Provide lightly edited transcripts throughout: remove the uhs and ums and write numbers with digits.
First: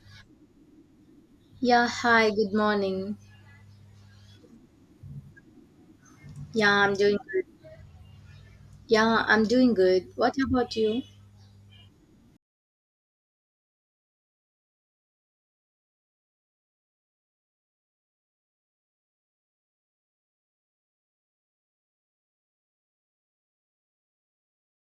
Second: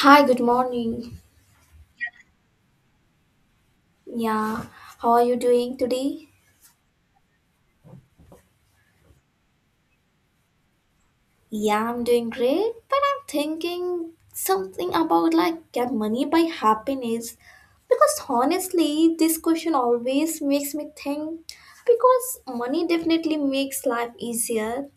Hi, good morning. Yeah, hi, good morning. Yeah, how are you doing today? Yeah, I'm doing good. Yeah, I'm doing good. What about you? Yeah, I'm doing great, but I'm thinking something about like get money by happiness because honestly, this question always makes me think because money definitely makes life easier.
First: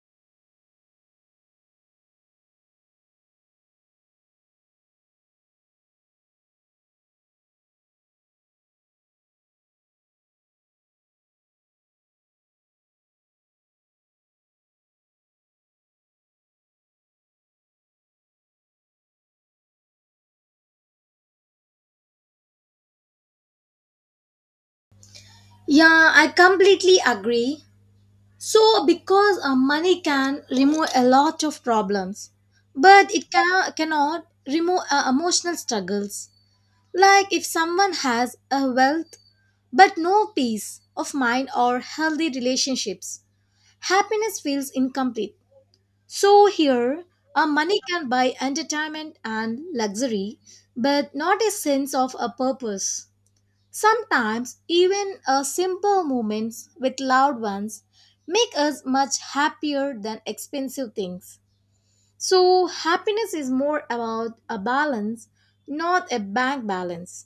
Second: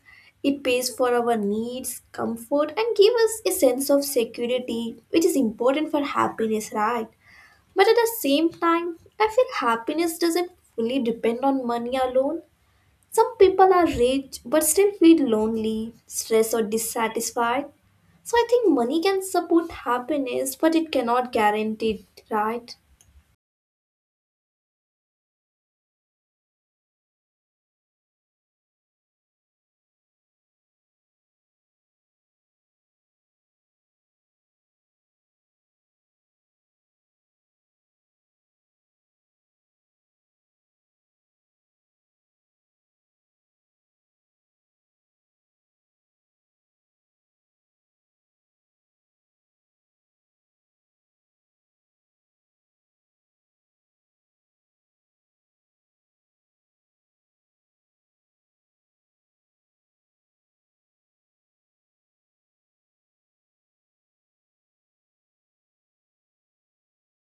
It pays for our needs, comfort, and give us a sense of security, which is important for happiness, right? But at the same time, I feel happiness doesn't fully depend on money alone. Some people are rich but still feel lonely, stressed, or dissatisfied. So I think money can support happiness, but it cannot guarantee it, right? Yeah, I completely agree. So, because money can remove a lot of problems, but it cannot remove emotional struggles. Like if someone has a wealth but no peace of mind or healthy relationships, happiness feels incomplete. So here, a money can buy entertainment and luxury, but not a sense of a purpose. Sometimes even a simple moments with loved ones make us much happier than expensive things. So happiness is more about a balance, not a bank balance.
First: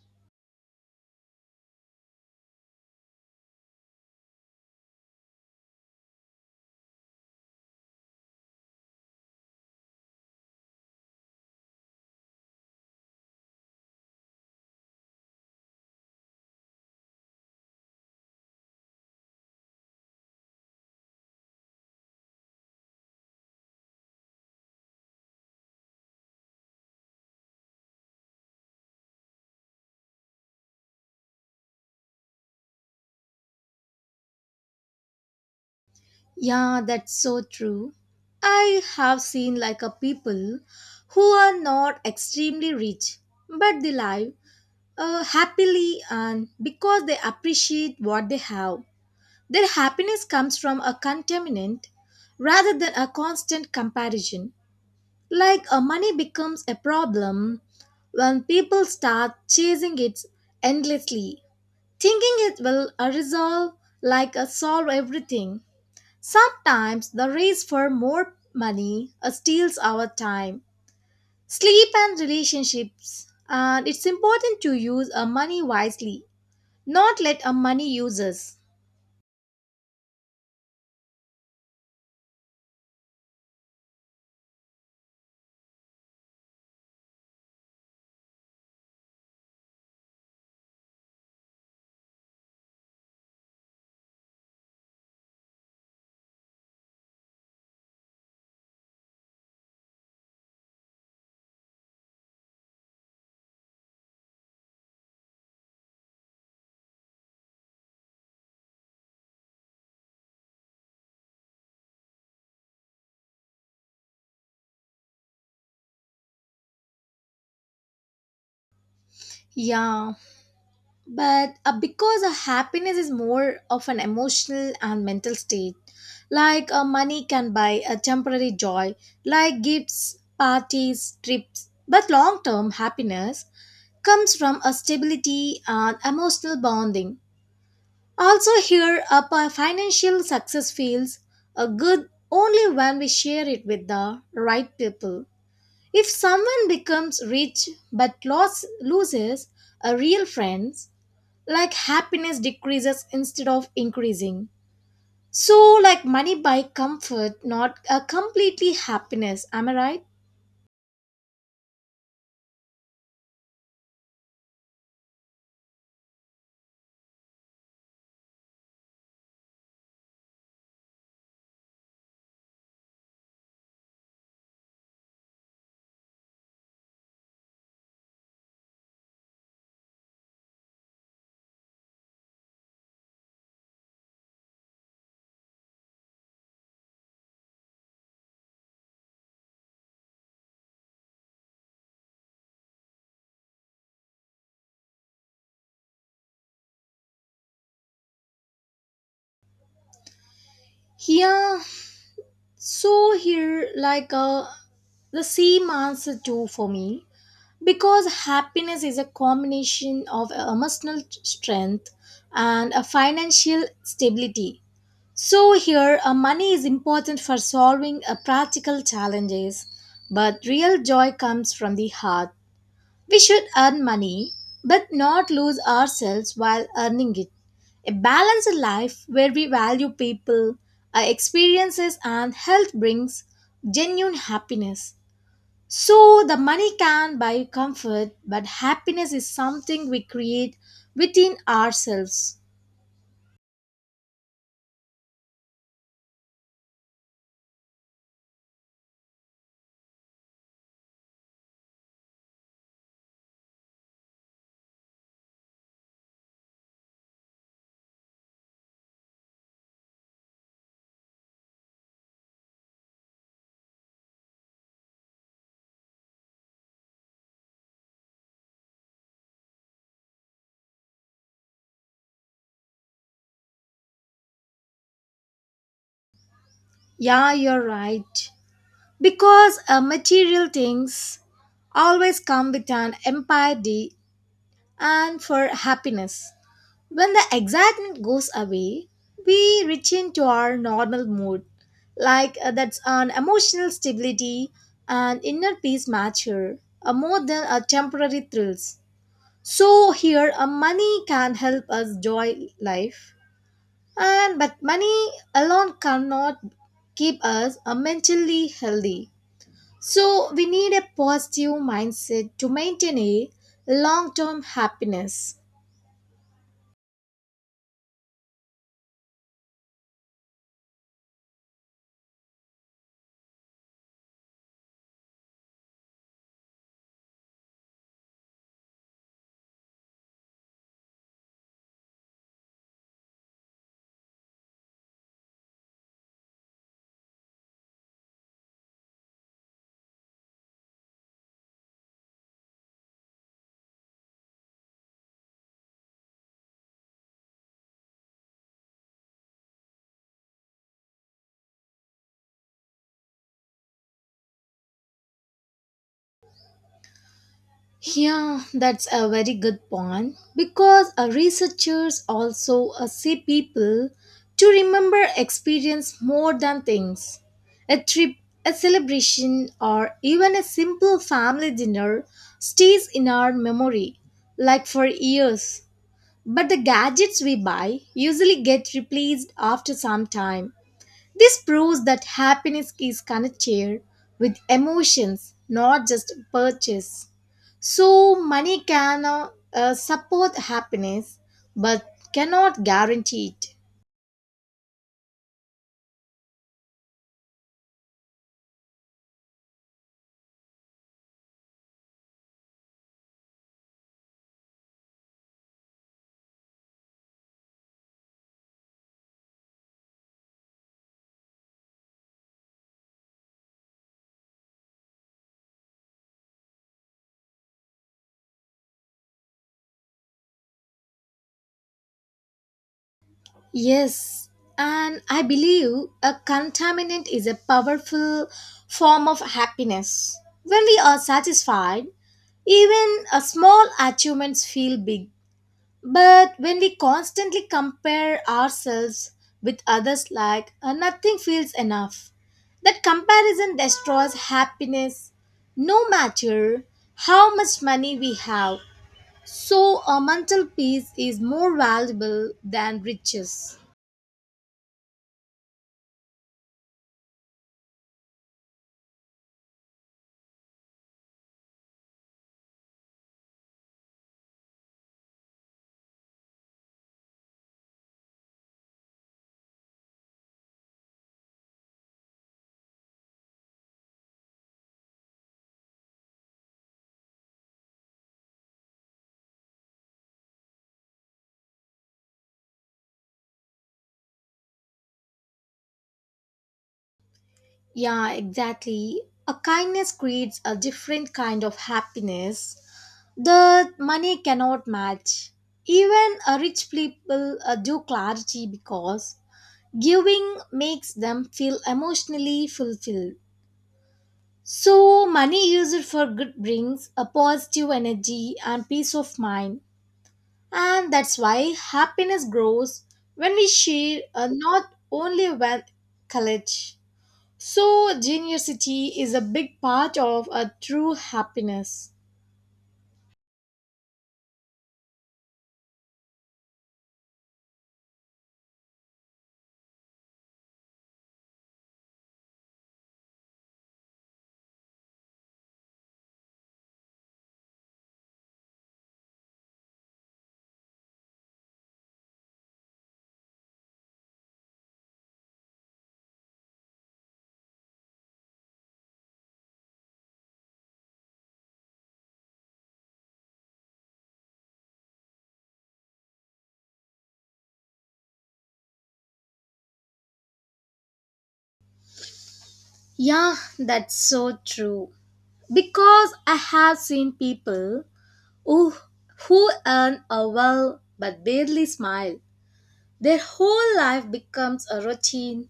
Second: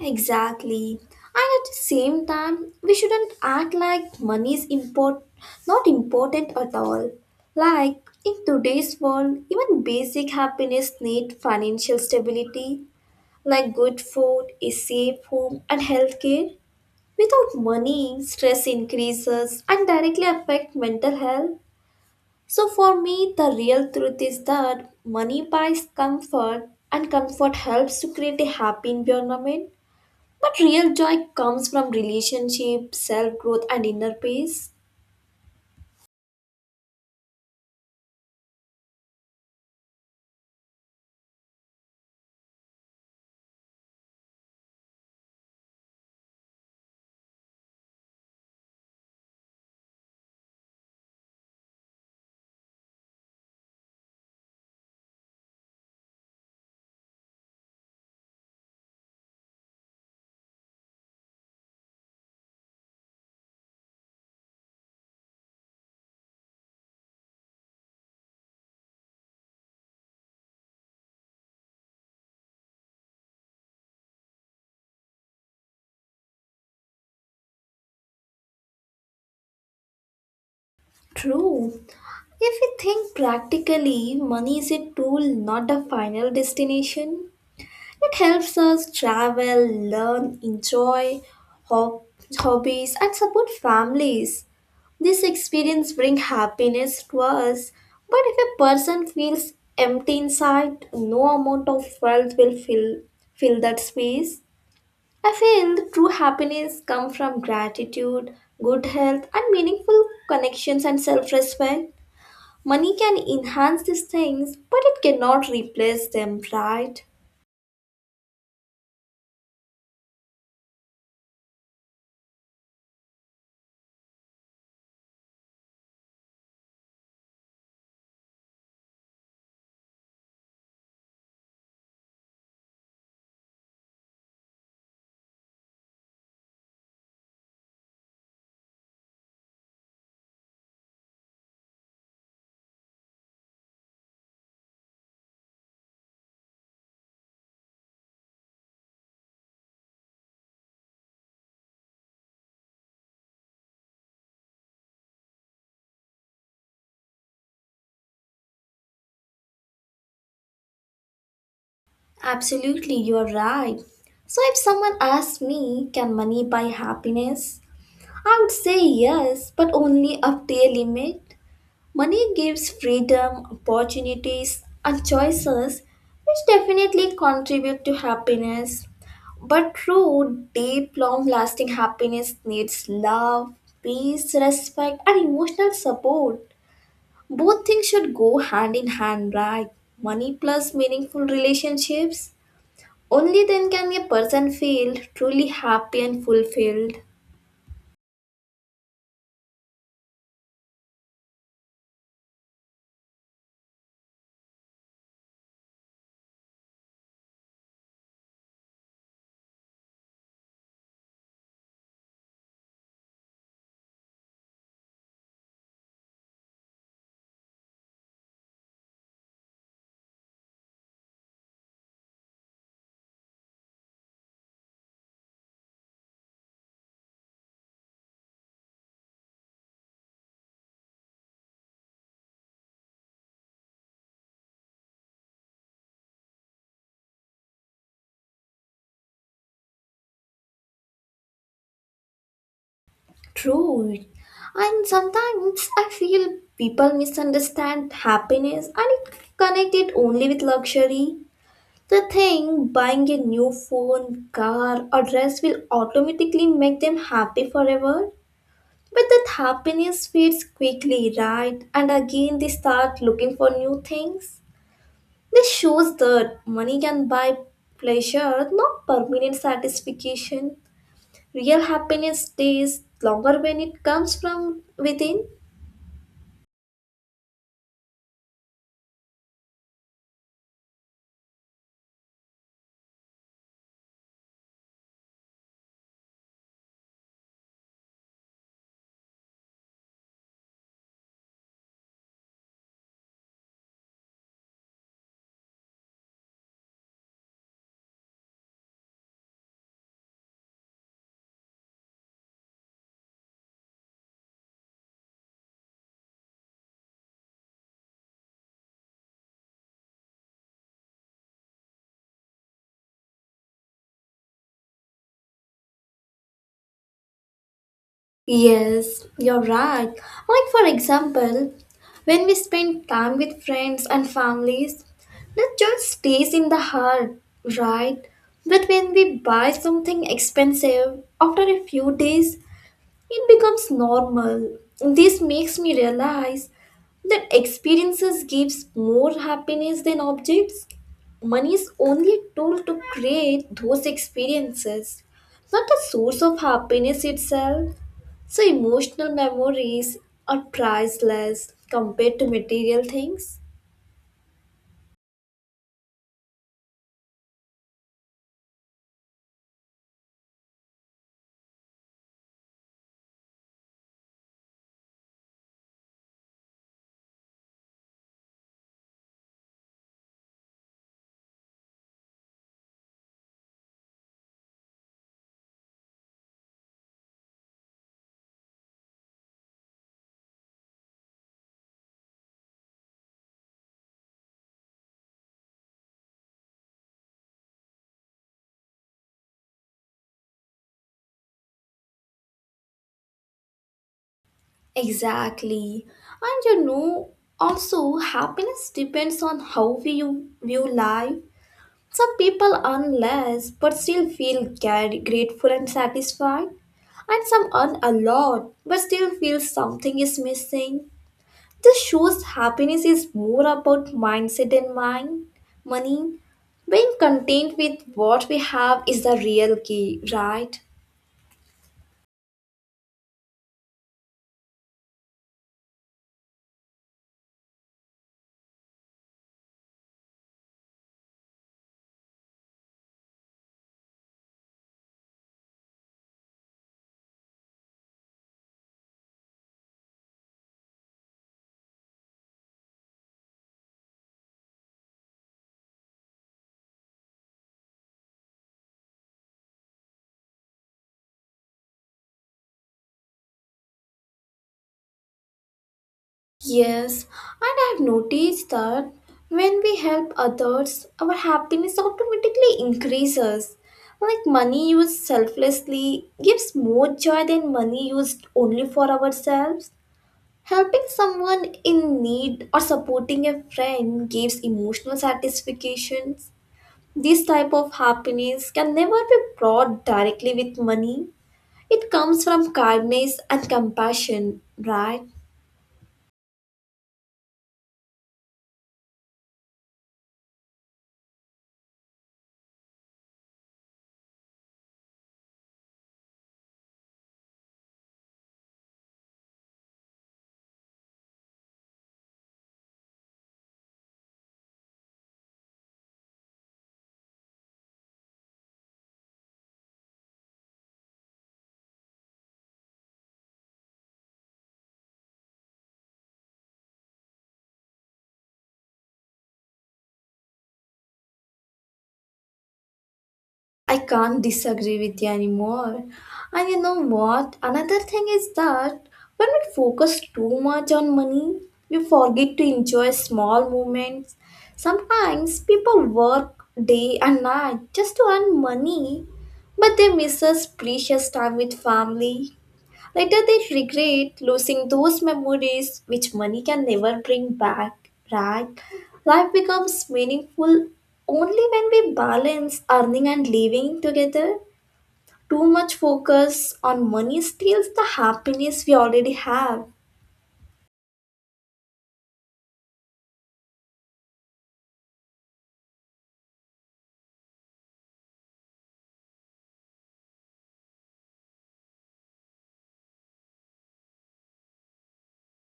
Exactly. And at the same time, we shouldn't act like money is import not important at all. Like in today's world, even basic happiness need financial stability, like good food, a safe home, and healthcare. Without money, stress increases and directly affect mental health. So for me, the real truth is that money buys comfort and comfort helps to create a happy environment. But real joy comes from relationship, self-growth and inner peace. Yeah, that's so true. I have seen like a people who are not extremely rich, but they live happily and because they appreciate what they have. Their happiness comes from a contentment rather than a constant comparison. Like a money becomes a problem when people start chasing it endlessly, thinking it will resolve like a solve everything. Sometimes the race for more money steals our time, sleep, and relationships. And it's important to use our money wisely not let a money use us. True. If we think practically, money is a tool, not a final destination. It helps us travel, learn, enjoy hob- hobbies, and support families. This experience bring happiness to us, but if a person feels empty inside, no amount of wealth will fill that space. I feel the true happiness comes from gratitude, good health, and meaningful connections and self-respect. Money can enhance these things, but it cannot replace them, right? Yeah, but because a happiness is more of an emotional and mental state, like money can buy a temporary joy like gifts, parties, trips, but long term happiness comes from a stability and emotional bonding. Also here a financial success feels a good only when we share it with the right people. If someone becomes rich but loses a real friends, like happiness decreases instead of increasing. So, like money buy comfort, not a completely happiness. Am I right? Absolutely, you're right. So if someone asks me, can money buy happiness? I would say yes, but only up to a limit. Money gives freedom, opportunities, and choices, which definitely contribute to happiness. But true, deep, long lasting happiness needs love, peace, respect, and emotional support. Both things should go hand in hand, right? Money plus meaningful relationships. Only then can a person feel truly happy and fulfilled. Here, So here, like the same answer too for me, because happiness is a combination of emotional strength and a financial stability. So here, money is important for solving practical challenges, but real joy comes from the heart. We should earn money, but not lose ourselves while earning it. A balanced life where we value people, our experiences, and health brings genuine happiness. So the money can buy comfort, but happiness is something we create within ourselves. True. And sometimes I feel people misunderstand happiness and it connect it only with luxury. They think buying a new phone, car, or dress will automatically make them happy forever. But that happiness fades quickly, right? And again, they start looking for new things. This shows that money can buy pleasure, not permanent satisfaction. Real happiness stays longer when it comes from within. Yeah, you're right. Because material things always come with an empathy and for happiness. When the excitement goes away, we reach into our normal mood, like that's an emotional stability and inner peace mature, more than a temporary thrills. So here, money can help us joy life, and but money alone cannot keep us mentally healthy. So, we need a positive mindset to maintain a long term happiness. Yes, you're right. Like, for example, when we spend time with friends and families, that joy stays in the heart, right? But when we buy something expensive, after a few days, it becomes normal. This makes me realize that experiences gives more happiness than objects. Money is only a tool to create those experiences, not the source of happiness itself. So emotional memories are priceless compared to material things. Yeah, that's a very good point because researchers also see people to remember experience more than things. A trip, a celebration, or even a simple family dinner stays in our memory like for years. But the gadgets we buy usually get replaced after some time. This proves that happiness is connected with emotions, not just purchase. So, money can support happiness but cannot guarantee it. Exactly. And you know, also happiness depends on how we view life. Some people earn less but still feel grateful and satisfied, and some earn a lot but still feel something is missing. This shows happiness is more about mindset than money. Being content with what we have is the real key, right? Yes, and I believe a contaminant is a powerful form of happiness. When we are satisfied, even a small achievements feel big. But when we constantly compare ourselves with others, like nothing feels enough, that comparison destroys happiness no matter how much money we have. So, a mental peace is more valuable than riches. Yes, and I've noticed that when we help others, our happiness automatically increases. Like money used selflessly gives more joy than money used only for ourselves. Helping someone in need or supporting a friend gives emotional satisfactions. This type of happiness can never be brought directly with money. It comes from kindness and compassion, right? Yeah, exactly. A kindness creates a different kind of happiness that money cannot match. Even a rich people do clarity because giving makes them feel emotionally fulfilled. So, money used for good brings a positive energy and peace of mind. And that's why happiness grows when we share, not only when college. So, generosity is a big part of a true happiness. I can't disagree with you anymore. And you know what? Another thing is that when we focus too much on money, we forget to enjoy small moments. Sometimes people work day and night just to earn money, but they miss us precious time with family. Later, they regret losing those memories which money can never bring back, right? Life becomes meaningful only when we balance earning and living together. Too much focus on money steals the happiness we already have. Yeah, that's so true. Because I have seen people who, who earn a well but barely smile. Their whole life becomes a routine,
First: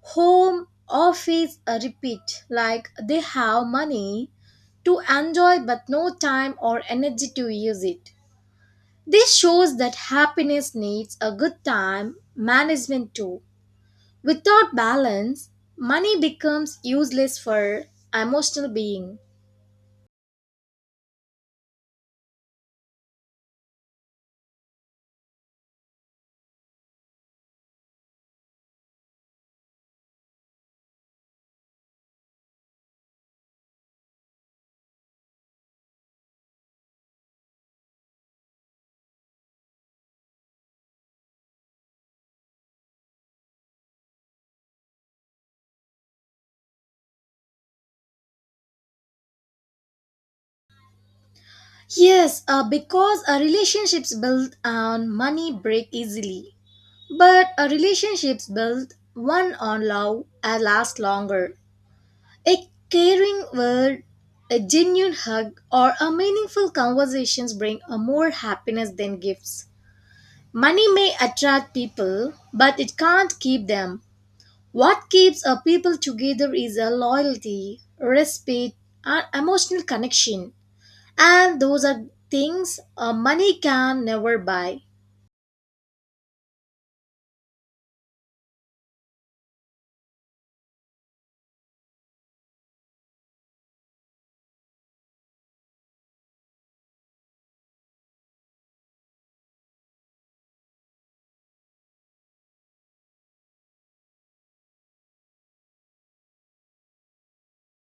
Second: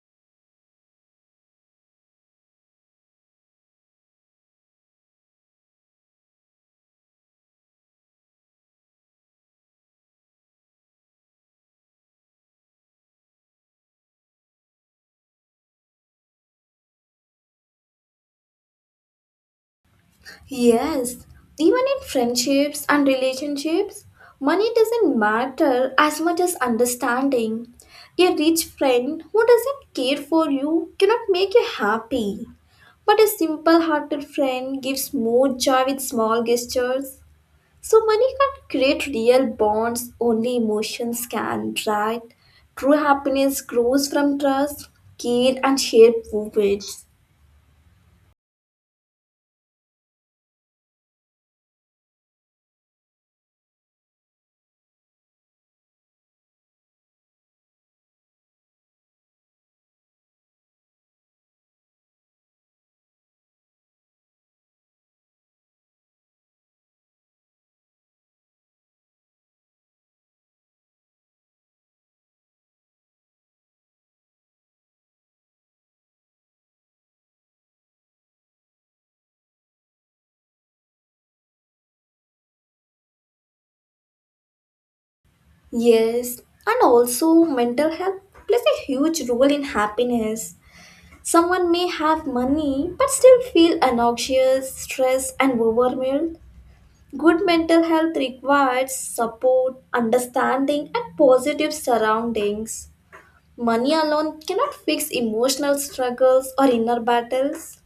home, office, a repeat, like they have money to enjoy but no time or energy to use it. This shows that happiness needs a good time management too. Without balance, money becomes useless for emotional being. Yes, even in friendships and relationships, money doesn't matter as much as understanding. A rich friend who doesn't care for you cannot make you happy. But a simple hearted friend gives more joy with small gestures. So, money can't create real bonds, only emotions can, right? True happiness grows from trust, care, and shared moments. Yes, because our relationships built on money break easily. But relationships built one on love last longer. A caring word, a genuine hug, or a meaningful conversations bring a more happiness than gifts. Money may attract people, but it can't keep them. What keeps a people together is a loyalty, respect, and emotional connection. And those are things money can never buy. Yes, and also mental health plays a huge role in happiness. Someone may have money but still feel anxious, stressed, and overwhelmed. Good mental health requires support, understanding, and positive surroundings. Money alone cannot fix emotional struggles or inner battles.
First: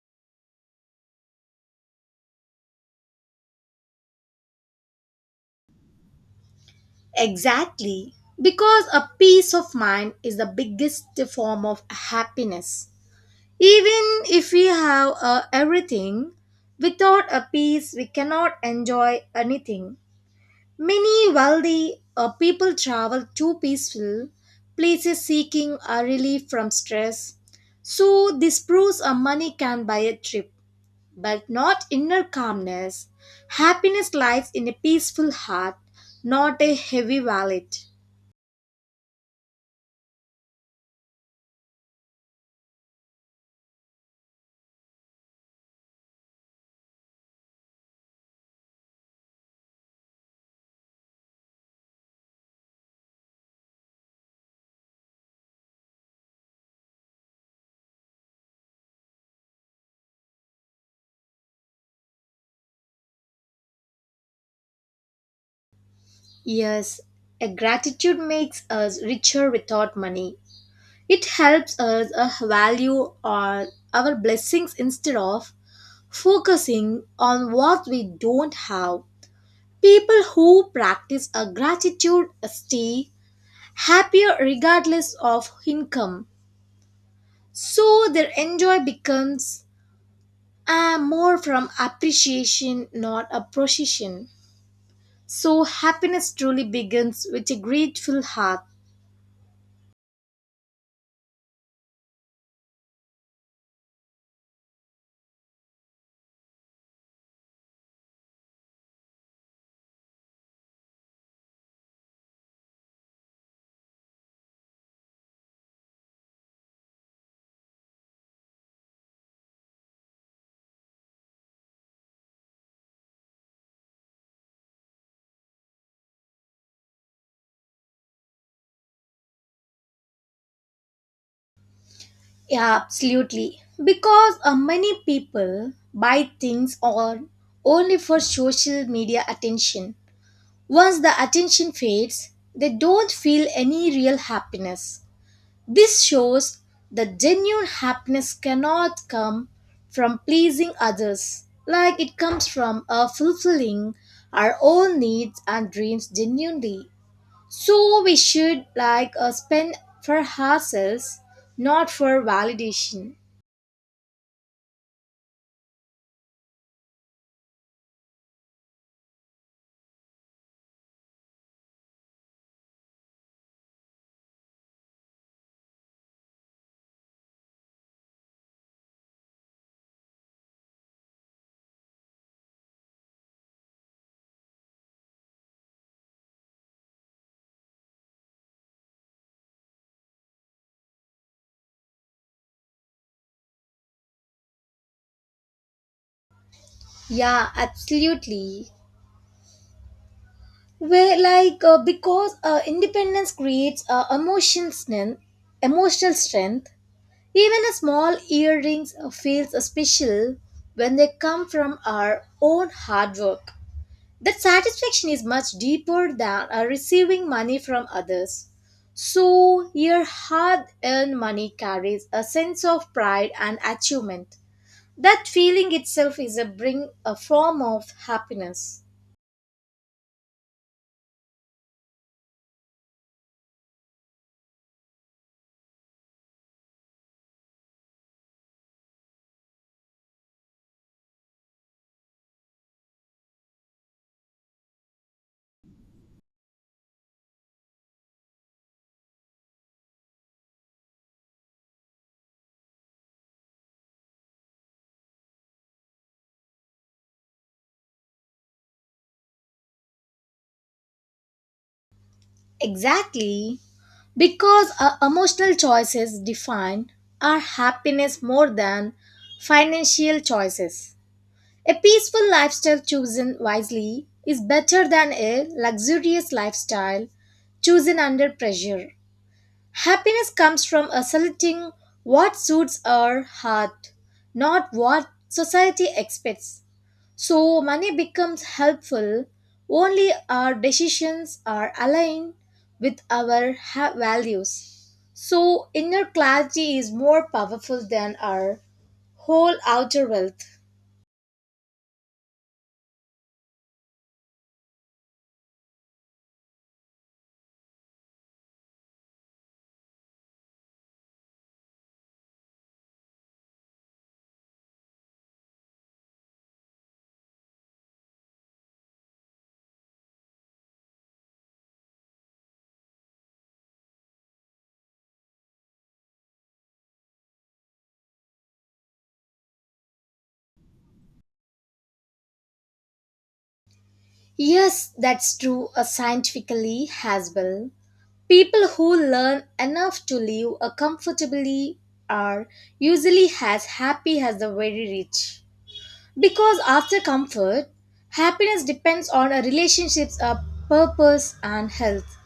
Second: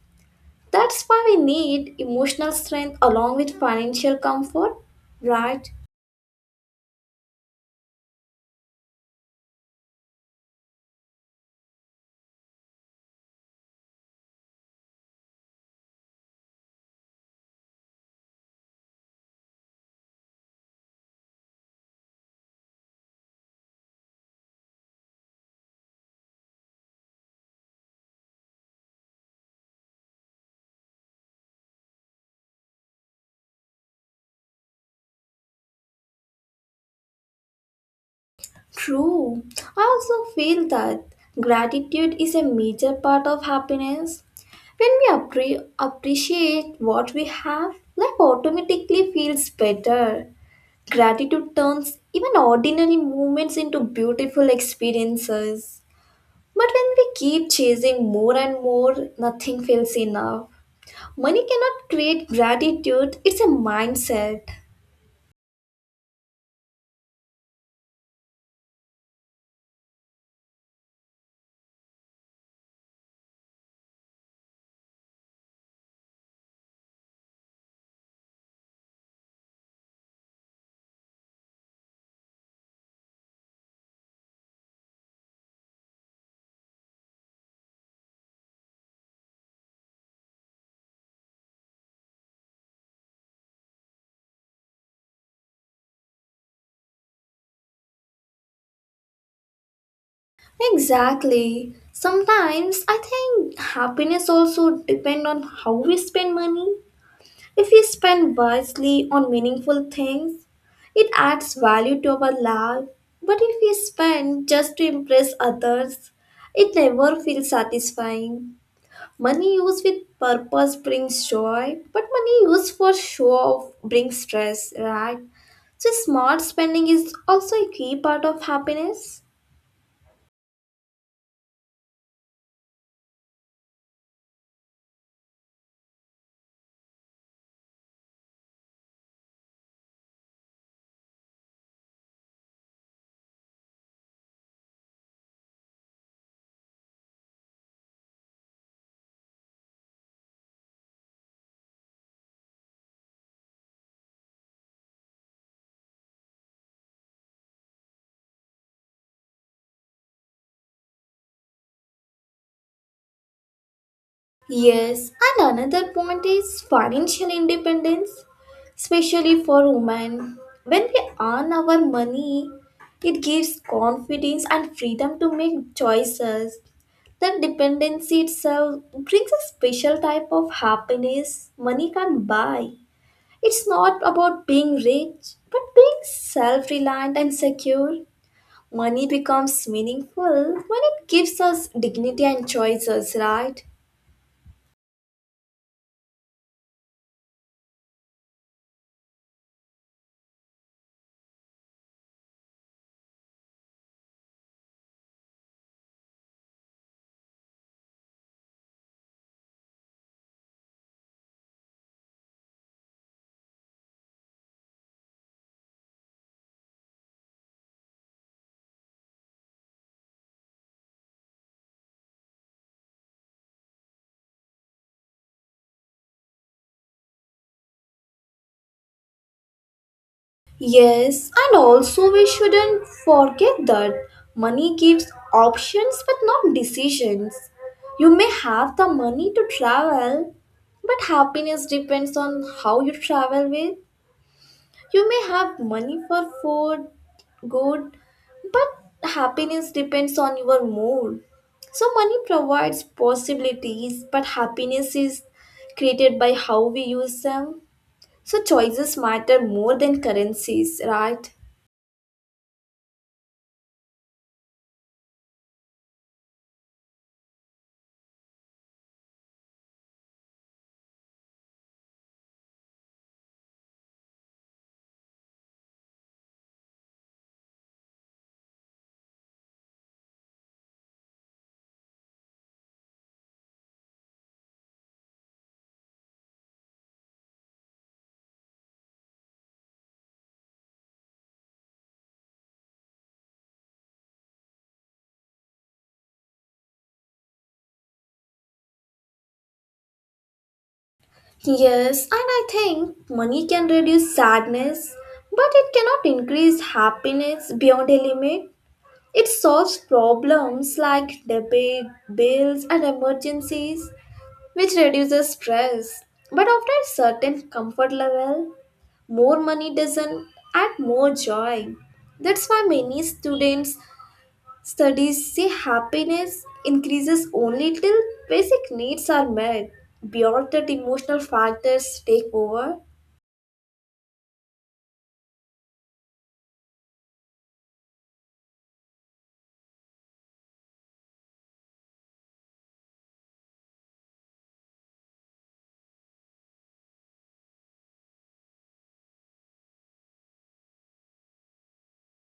That's why we need emotional strength along with financial comfort, right? Exactly, because a peace of mind is the biggest form of happiness. Even if we have everything, without a peace, we cannot enjoy anything. Many wealthy people travel to peaceful places seeking a relief from stress. So, this proves a money can buy a trip, but not inner calmness. Happiness lies in a peaceful heart, not a heavy wallet. True. I also feel that gratitude is a major part of happiness. When we appreciate what we have, life automatically feels better. Gratitude turns even ordinary moments into beautiful experiences. But when we keep chasing more and more, nothing feels enough. Money cannot create gratitude, it's a mindset. Yes, a gratitude makes us richer without money. It helps us value our blessings instead of focusing on what we don't have. People who practice a gratitude stay happier regardless of income. So their enjoy becomes more from appreciation, not a possession. So happiness truly begins with a grateful heart. Exactly. Sometimes I think happiness also depend on how we spend money. If we spend wisely on meaningful things, it adds value to our life. But if we spend just to impress others, it never feels satisfying. Money used with purpose brings joy, but money used for show off brings stress, right? So smart spending is also a key part of happiness. Yeah, absolutely. Because many people buy things on only for social media attention. Once the attention fades, they don't feel any real happiness. This shows that genuine happiness cannot come from pleasing others, like it comes from fulfilling our own needs and dreams genuinely. So we should like spend for ourselves, not for validation. Yes, and another point is financial independence, especially for women. When we earn our money, it gives confidence and freedom to make choices. That dependency itself brings a special type of happiness money can't buy. It's not about being rich, but being self reliant and secure. Money becomes meaningful when it gives us dignity and choices, right? Yeah, absolutely. Where like because independence creates emotional strength. Even a small earrings feels special when they come from our own hard work. That satisfaction is much deeper than receiving money from others. So your hard-earned money carries a sense of pride and achievement. That feeling itself is a bring a form of happiness. Yes, and also we shouldn't forget that money gives options but not decisions. You may have the money to travel, but happiness depends on how you travel with. You may have money for good, but happiness depends on your mood. So, money provides possibilities, but happiness is created by how we use them. So, choices matter more than currencies, right? Exactly. Because our emotional choices define our happiness more than financial choices. A peaceful lifestyle chosen wisely is better than a luxurious lifestyle chosen under pressure. Happiness comes from selecting what suits our heart, not what society expects. So money becomes helpful only our decisions are aligned with our values. So inner clarity is more powerful than our whole outer wealth. Yes, and I think money can reduce sadness, but it cannot increase happiness beyond a limit. It solves problems like debit, bills, and emergencies, which reduces stress. But after a certain comfort level, more money doesn't add more joy. That's why many students studies say happiness increases only till basic needs are met. Beyond that, emotional factors take over. Yes, that's true scientifically as well. People who learn enough to live comfortably are usually as happy as the very rich. Because after comfort, happiness depends on a relationship's purpose and health.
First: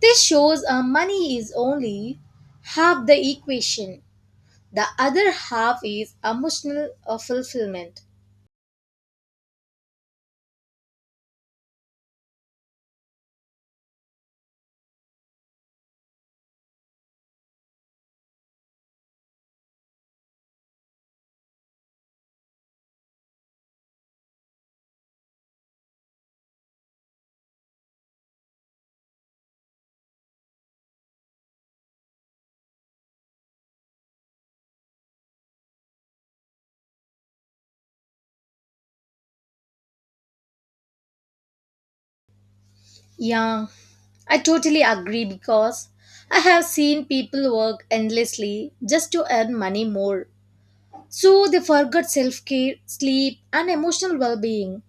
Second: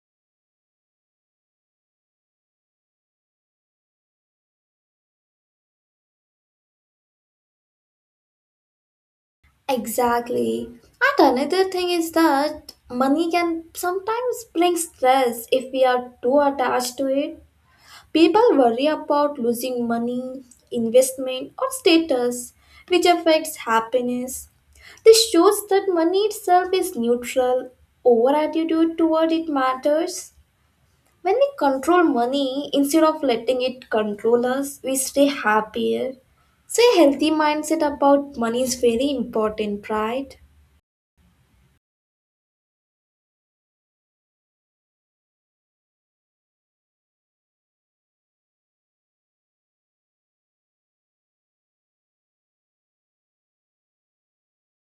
This shows money is only half the equation. The other half is emotional fulfillment. Exactly. And another thing is that money can sometimes bring stress if we are too attached to it. People worry about losing money, investment, or status, which affects happiness. This shows that money itself is neutral. Our attitude toward it matters. When we control money instead of letting it control us, we stay happier. So, a healthy mindset about money is very important, right? Yeah, I totally agree because I have seen people work endlessly just to earn money more. So they forgot self care, sleep, and emotional well being.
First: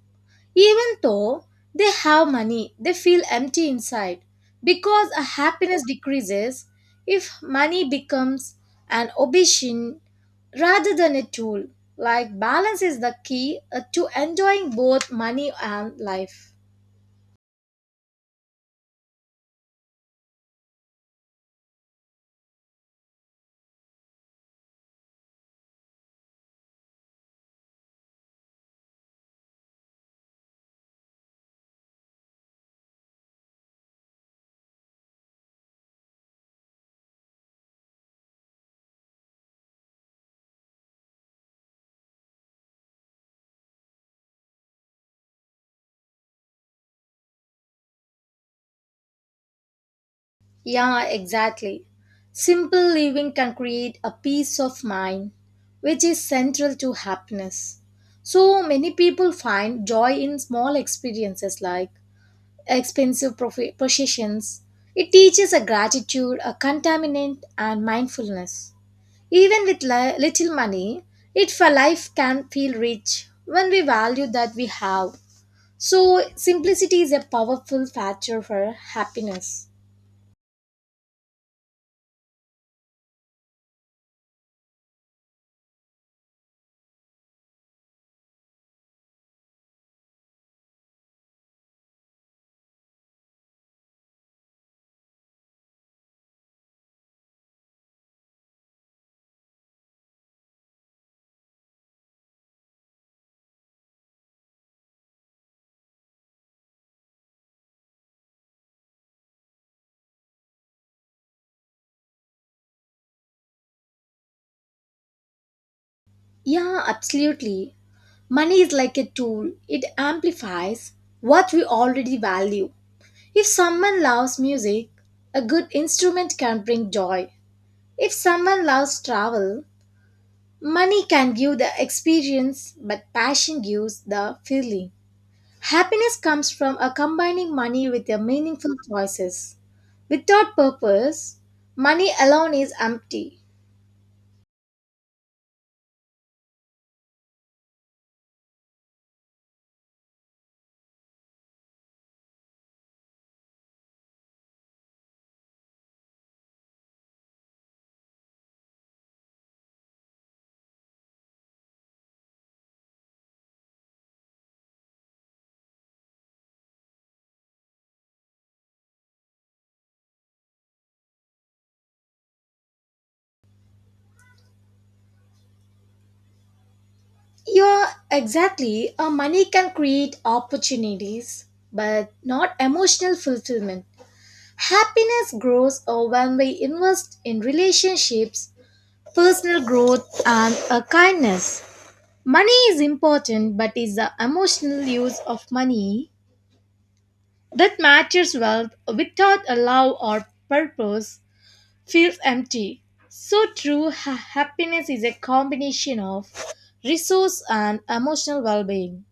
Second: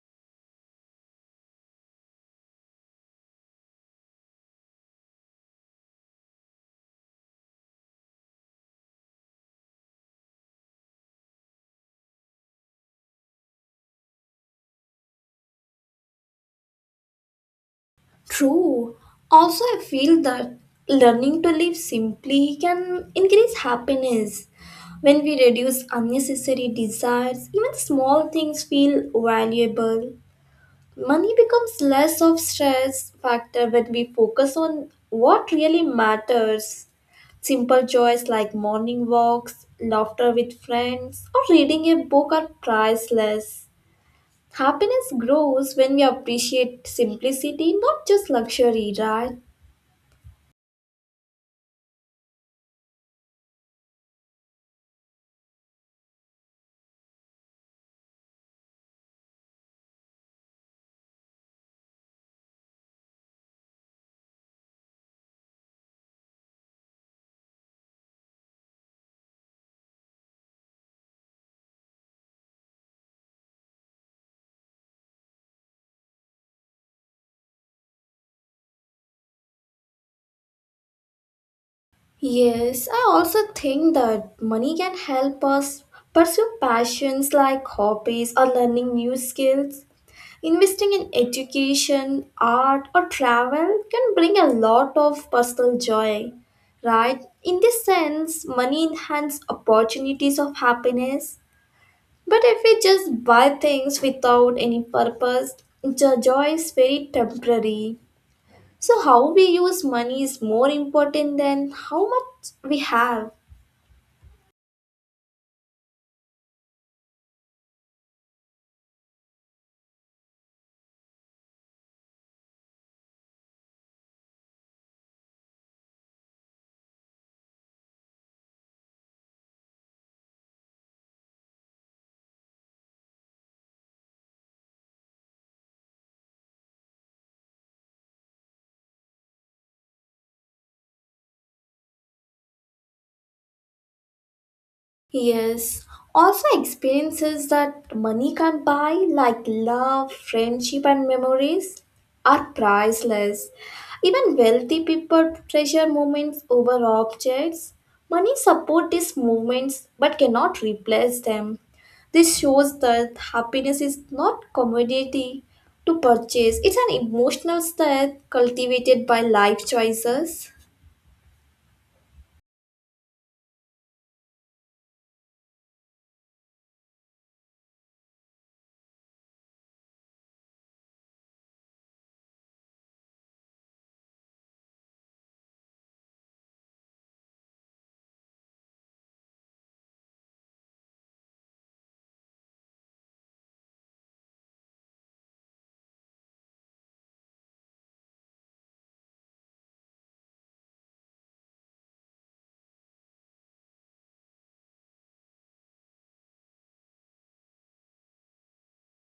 Even though they have money, they feel empty inside because a happiness decreases if money becomes an obsession rather than a tool. Like balance is the key to enjoying both money and life. True. Also, I feel that learning to live simply can increase happiness. When we reduce unnecessary desires, even small things feel valuable. Money becomes less of stress factor when we focus on what really matters. Simple joys like morning walks, laughter with friends, or reading a book are priceless. Happiness grows when we appreciate simplicity, not just luxury, right? Yeah, exactly. Simple living can create a peace of mind, which is central to happiness. So many people find joy in small experiences like expensive possessions. It teaches a gratitude, a contaminant, and mindfulness. Even with little money, it for life can feel rich when we value that we have. So, simplicity is a powerful factor for happiness. Yes, I also think that money can help us pursue passions like hobbies or learning new skills. Investing in education, art, or travel can bring a lot of personal joy, right? In this sense, money enhances opportunities of happiness. But if we just buy things without any purpose, the joy is very temporary. So, how we use money is more important than how much we have. Yeah, absolutely. Money is like a tool, it amplifies what we already value. If someone loves music, a good instrument can bring joy. If someone loves travel, money can give the experience, but passion gives the feeling. Happiness comes from a combining money with your meaningful choices. Without purpose, money alone is empty. Yes, also experiences that money can't buy, like love, friendship, and memories, are priceless. Even wealthy people treasure moments over objects. Money supports these moments but cannot replace them. This shows that happiness is not commodity to purchase, it's an emotional state cultivated by life choices. You're exactly a money can create opportunities, but not emotional fulfillment. Happiness grows when we invest in relationships, personal growth, and a kindness. Money is important, but it's the emotional use of money that matches wealth without a love or purpose feels empty. So true happiness is a combination of resource and emotional well-being.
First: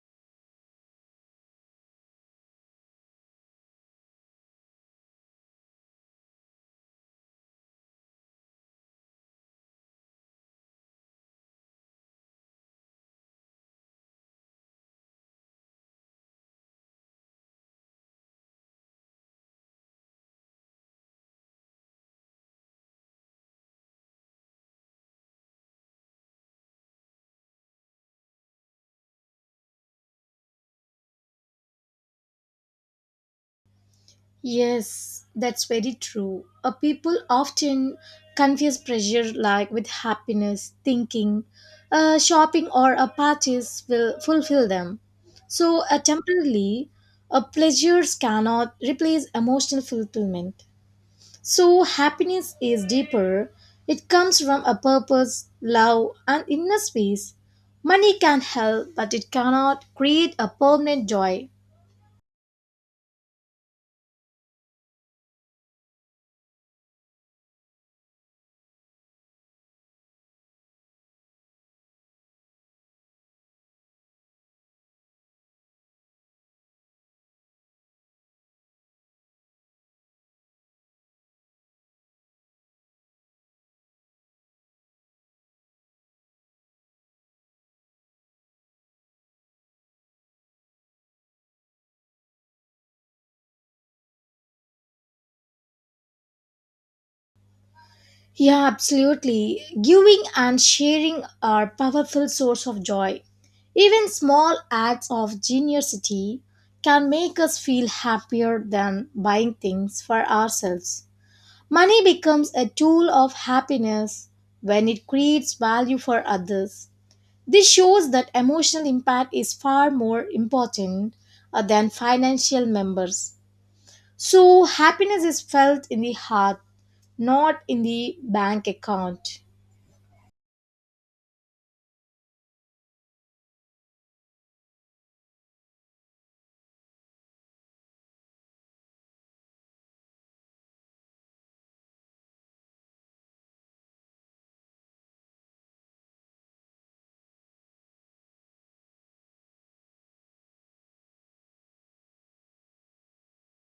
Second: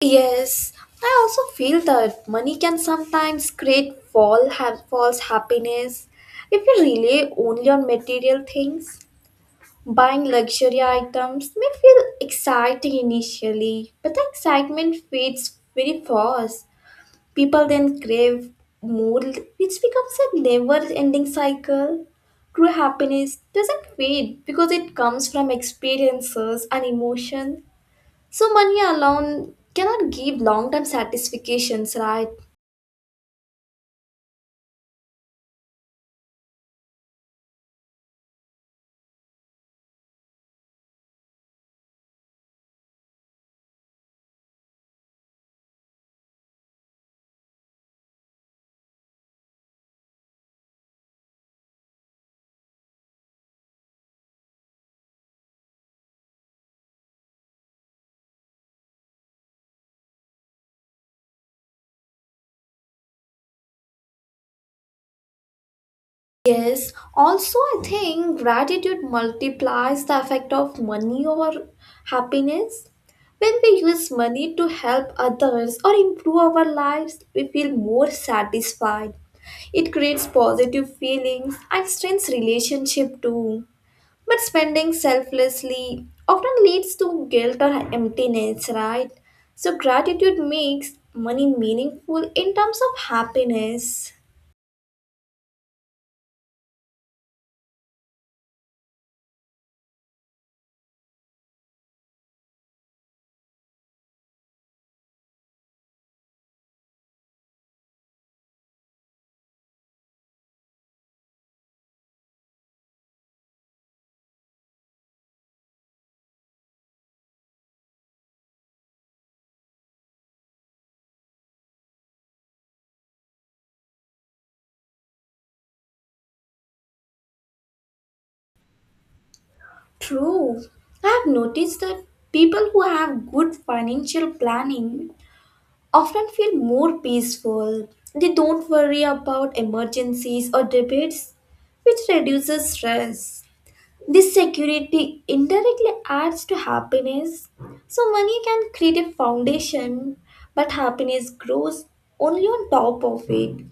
Yes, I also feel that money can sometimes create fall false happiness if you rely only on material things. Buying luxury items may feel exciting initially, but the excitement fades very fast. People then crave more, which becomes a never-ending cycle. True happiness doesn't fade because it comes from experiences and emotion so money alone cannot give long-term satisfactions, right? Yes, that's very true. People often confuse pressure like with happiness, thinking shopping or a parties will fulfill them. So temporarily, pleasures cannot replace emotional fulfillment. So happiness is deeper. It comes from a purpose, love, and inner space. Money can help, but it cannot create a permanent joy. Yes. Also, I think gratitude multiplies the effect of money over happiness. When we use money to help others or improve our lives, we feel more satisfied. It creates positive feelings and strengthens relationship too. But spending selflessly often leads to guilt or emptiness, right? So, gratitude makes money meaningful in terms of happiness. Yeah, absolutely. Giving and sharing are powerful source of joy. Even small acts of generosity can make us feel happier than buying things for ourselves. Money becomes a tool of happiness when it creates value for others. This shows that emotional impact is far more important than financial members. So, happiness is felt in the heart, not in the bank account. True. I have noticed that people who have good financial planning often feel more peaceful. They don't worry about emergencies or debates, which reduces stress. This security indirectly adds to happiness. So, money can create a foundation, but happiness grows only on top of it.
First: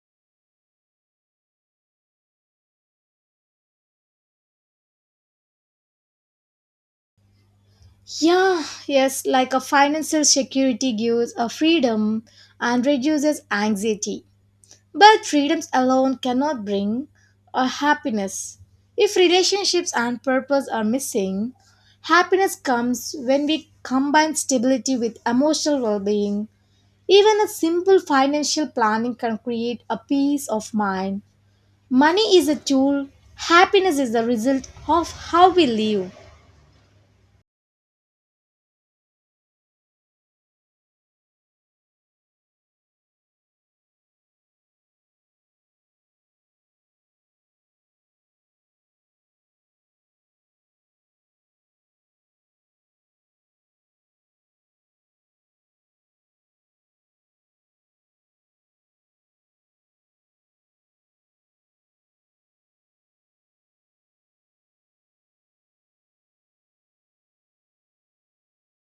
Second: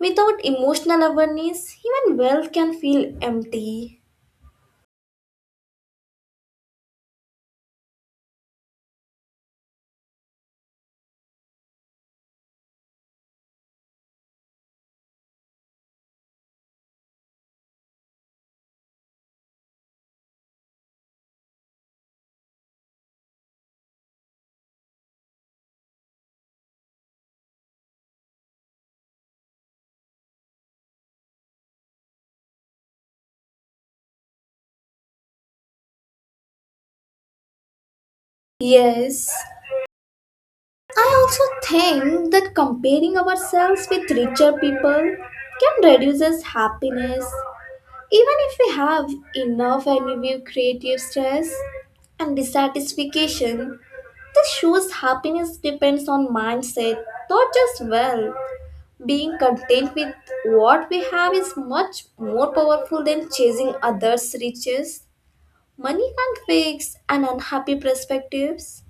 Without emotional awareness, even wealth can feel empty. Yeah, yes, like a financial security gives a freedom and reduces anxiety. But freedoms alone cannot bring a happiness. If relationships and purpose are missing, happiness comes when we combine stability with emotional well-being. Even a simple financial planning can create a peace of mind. Money is a tool, happiness is the result of how we live. Yes, I also think that comparing ourselves with richer people can reduce us happiness. Even if we have enough and we view creative stress and dissatisfaction, this shows happiness depends on mindset, not just well. Being content with what we have is much more powerful than chasing others' riches. Money can't fix an unhappy perspectives.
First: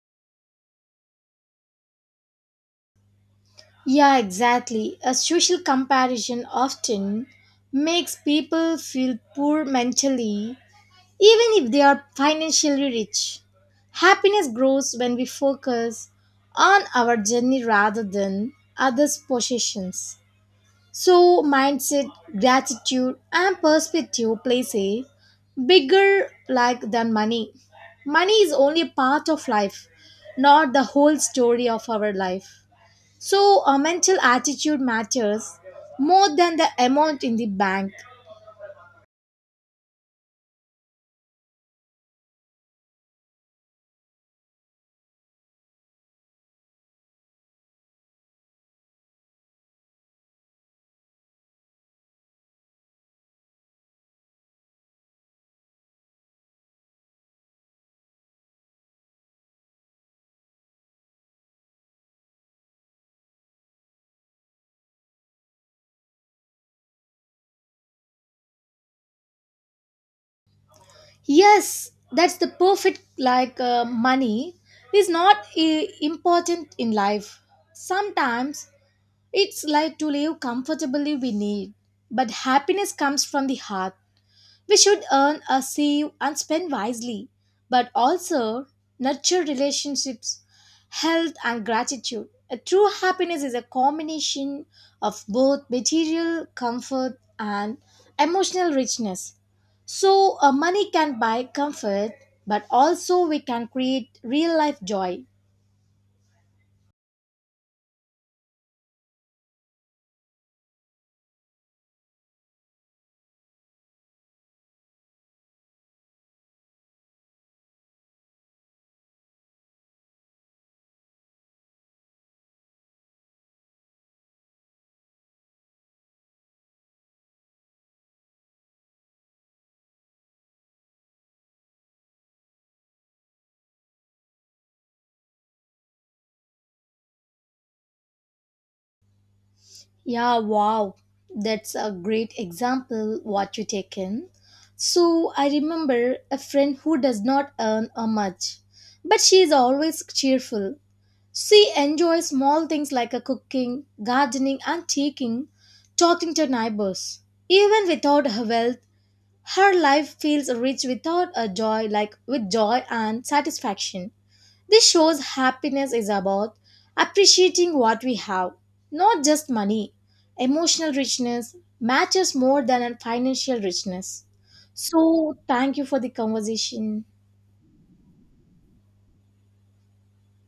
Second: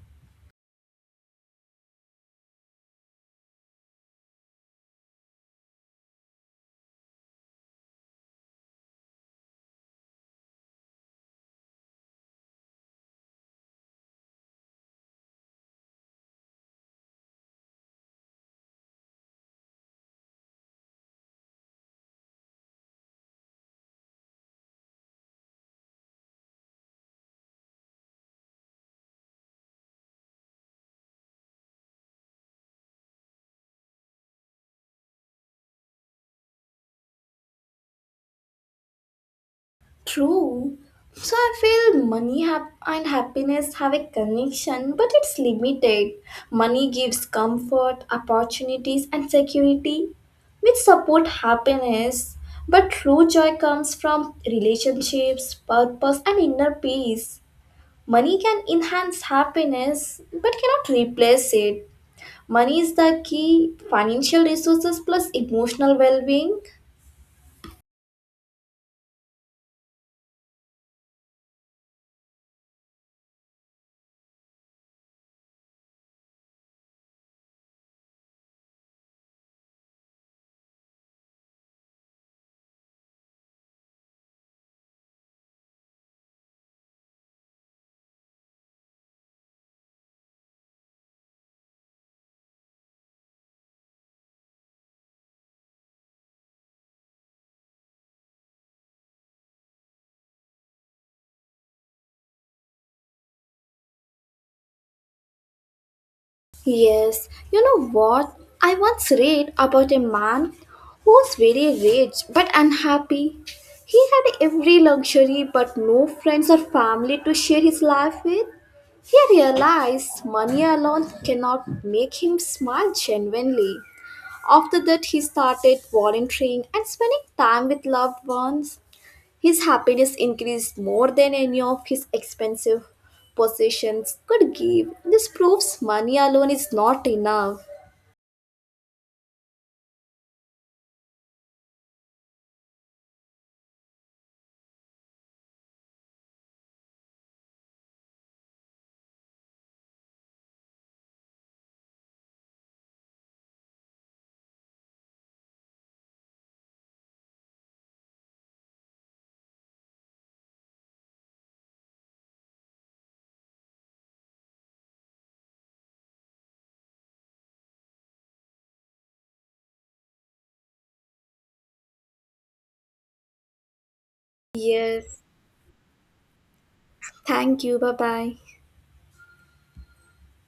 Yeah, exactly. A social comparison often makes people feel poor mentally, even if they are financially rich. Happiness grows when we focus on our journey rather than others' possessions. So, mindset, gratitude, and perspective plays a bigger like than money. Money is only a part of life, not the whole story of our life. So, a mental attitude matters more than the amount in the bank. True. So I feel money and happiness have a connection, but it's limited. Money gives comfort, opportunities, and security, which support happiness. But true joy comes from relationships, purpose, and inner peace. Money can enhance happiness, but cannot replace it. Money is the key financial resources plus emotional well being. Yes, that's the perfect like money is not important in life. Sometimes it's like to live comfortably we need, but happiness comes from the heart. We should earn a save and spend wisely, but also nurture relationships, health, and gratitude. A true happiness is a combination of both material comfort and emotional richness. So, money can buy comfort, but also we can create real life joy. Yes, you know what? I once read about a man who was very rich but unhappy. He had every luxury but no friends or family to share his life with. He realized money alone cannot make him smile genuinely. After that, he started volunteering and spending time with loved ones. His happiness increased more than any of his expensive possessions could give. This proves money alone is not enough. Yeah, wow. That's a great example what you taken. So I remember a friend who does not earn a much, but she is always cheerful. She enjoys small things like a cooking, gardening and talking to neighbors. Even without her wealth, her life feels rich without a joy like with joy and satisfaction. This shows happiness is about appreciating what we have, not just money. Emotional richness matters more than a financial richness. Yes. So, thank you for the conversation. Thank you. Bye bye.